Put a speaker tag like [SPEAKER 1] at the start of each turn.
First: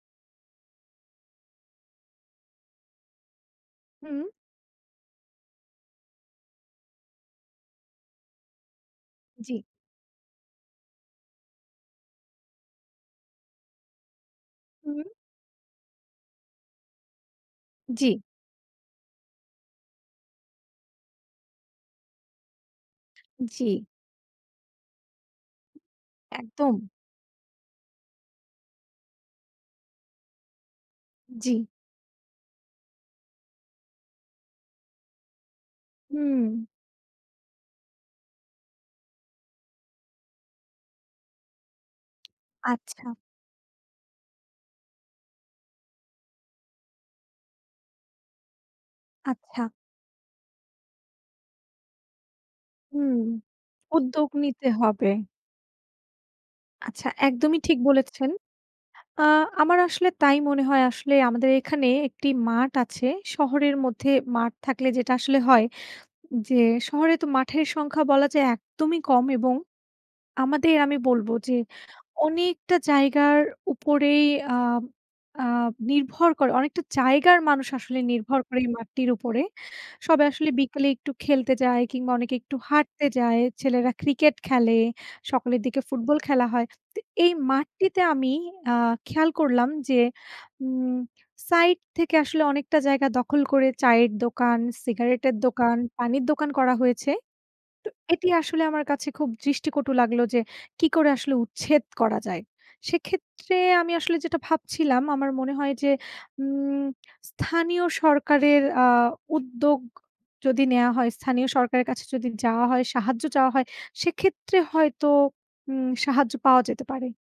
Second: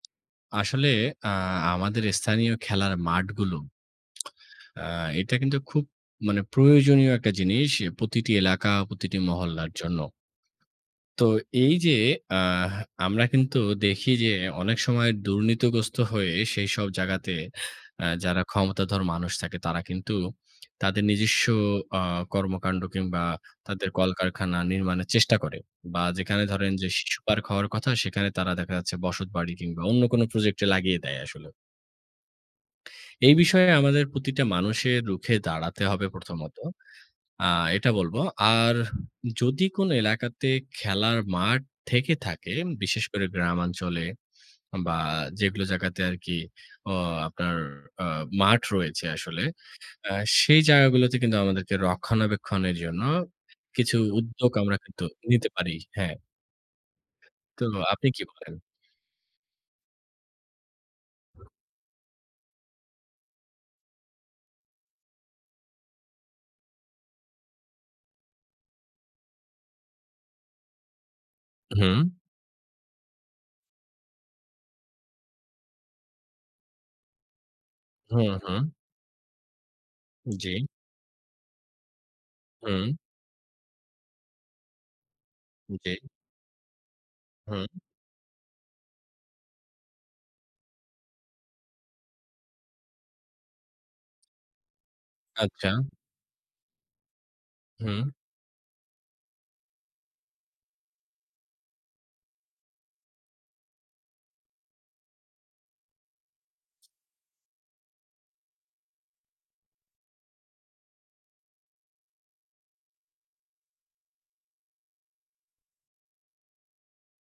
[SPEAKER 1] আসলে অ্যা আমাদের স্থানীয় খেলার মাঠগুলো
[SPEAKER 2] হু।
[SPEAKER 1] আ এটা কিন্তু খুব মানে প্রয়োজনীয় একটা জিনিস প্রতিটি এলাকা, প্রতিটি
[SPEAKER 2] জি।
[SPEAKER 1] মহল্লার জন্য। তো এই যে অ্যাহ আমরা কিন্তু দেখি যে অনেক
[SPEAKER 2] হুম।
[SPEAKER 1] সময় দুর্নীতিগ্রস্ত হয়ে সেইসব জায়গাতে অ্যা
[SPEAKER 2] জি।
[SPEAKER 1] যারা ক্ষমতাধর মানুষ থাকে তারা কিন্তু তাদের নিজস্ব আ কর্মকান্ড কিংবা
[SPEAKER 2] জি।
[SPEAKER 1] তাদের কলকারখানা নির্মাণের চেষ্টা করে। বা যেখানে ধরেন
[SPEAKER 2] একদম।
[SPEAKER 1] যে শিশু পার্ক হওয়ার কথা সেখানে তারা দেখা যাচ্ছে বসতবাড়ি কিংবা অন্য কোনো প্রজেক্টে লাগিয়ে দেয় আসলে
[SPEAKER 2] জি।
[SPEAKER 1] এই বিষয়ে আমাদের প্রতিটা মানুষের রুখে দাঁড়াতে হবে প্রথমত।
[SPEAKER 2] হুম।
[SPEAKER 1] আ এটা বলব। আর যদি কোনো এলাকাতে খেলার মাঠ থেকে থাকে,
[SPEAKER 2] আচ্ছা।
[SPEAKER 1] বিশেষ করে গ্রামাঞ্চলে, বা যেগুলো জায়গাতে আরকি অ আপনার আ মাঠ রয়েছে আসলে।
[SPEAKER 2] আচ্ছা।
[SPEAKER 1] অ্যা সেই জায়গাগুলোতে কিন্তু আমাদেরকে রক্ষণাবেক্ষণের জন্য
[SPEAKER 2] হুম।
[SPEAKER 1] কিছু
[SPEAKER 2] উদ্যোগ
[SPEAKER 1] উদ্যোগ
[SPEAKER 2] নিতে
[SPEAKER 1] আমরা কিন্তু
[SPEAKER 2] হবে।
[SPEAKER 1] নিতে পারি। হ্যাঁ।
[SPEAKER 2] আচ্ছা একদমই
[SPEAKER 1] তো
[SPEAKER 2] ঠিক
[SPEAKER 1] আপনি কি
[SPEAKER 2] বলেছেন।
[SPEAKER 1] বলেন?
[SPEAKER 2] আ আমার আসলে তাই মনে হয় আসলেই আমাদের এখানে একটি মাঠ আছে। শহরের মধ্যে মাঠ থাকলে যেটা আসলে হয়, যে শহরে তো মাঠের সংখ্যা বলা যায় একদমই কম। এবং আমাদের আমি বলবো যে
[SPEAKER 1] হু।
[SPEAKER 2] অনেকটা জায়গার উপরেই আ আ নির্ভর করে অনেকটা জায়গার মানুষ আসলে
[SPEAKER 1] হু,
[SPEAKER 2] নির্ভর করে এই
[SPEAKER 1] হু।
[SPEAKER 2] মাঠটির উপরে। সবাই আসলে
[SPEAKER 1] জ্বী।
[SPEAKER 2] বিকেলে একটু খেলতে যায়, কিংবা অনেকে একটু
[SPEAKER 1] হুম।
[SPEAKER 2] হাঁটতে যায়, ছেলেরা ক্রিকেট খেলে, সকালের দিকে
[SPEAKER 1] জি।
[SPEAKER 2] ফুটবল খেলা হয়। তো এই
[SPEAKER 1] হুম।
[SPEAKER 2] মাঠটিতে আমি আ খেয়াল করলাম যে উম সাইড থেকে আসলে অনেকটা জায়গা দখল করে চায়ের দোকান, সিগারেটের
[SPEAKER 1] আচ্ছা।
[SPEAKER 2] দোকান, পানির দোকান করা হয়েছে। তো
[SPEAKER 1] হুম।
[SPEAKER 2] এটি আসলে আমার কাছে খুব দৃষ্টিকটু লাগলো যে কী করে আসলে উচ্ছেদ করা যায়? সেক্ষেত্রে আমি আসলে যেটা ভাবছিলাম আমার মনে হয় যে উম স্থানীয় সরকারের আ উদ্যোগ যদি নেওয়া হয় স্থানীয় সরকারের কাছে যদি যাওয়া হয়, সাহায্য চাওয়া হয় সেক্ষেত্রে হয়তো উম সাহায্য পাওয়া যেতে পারে।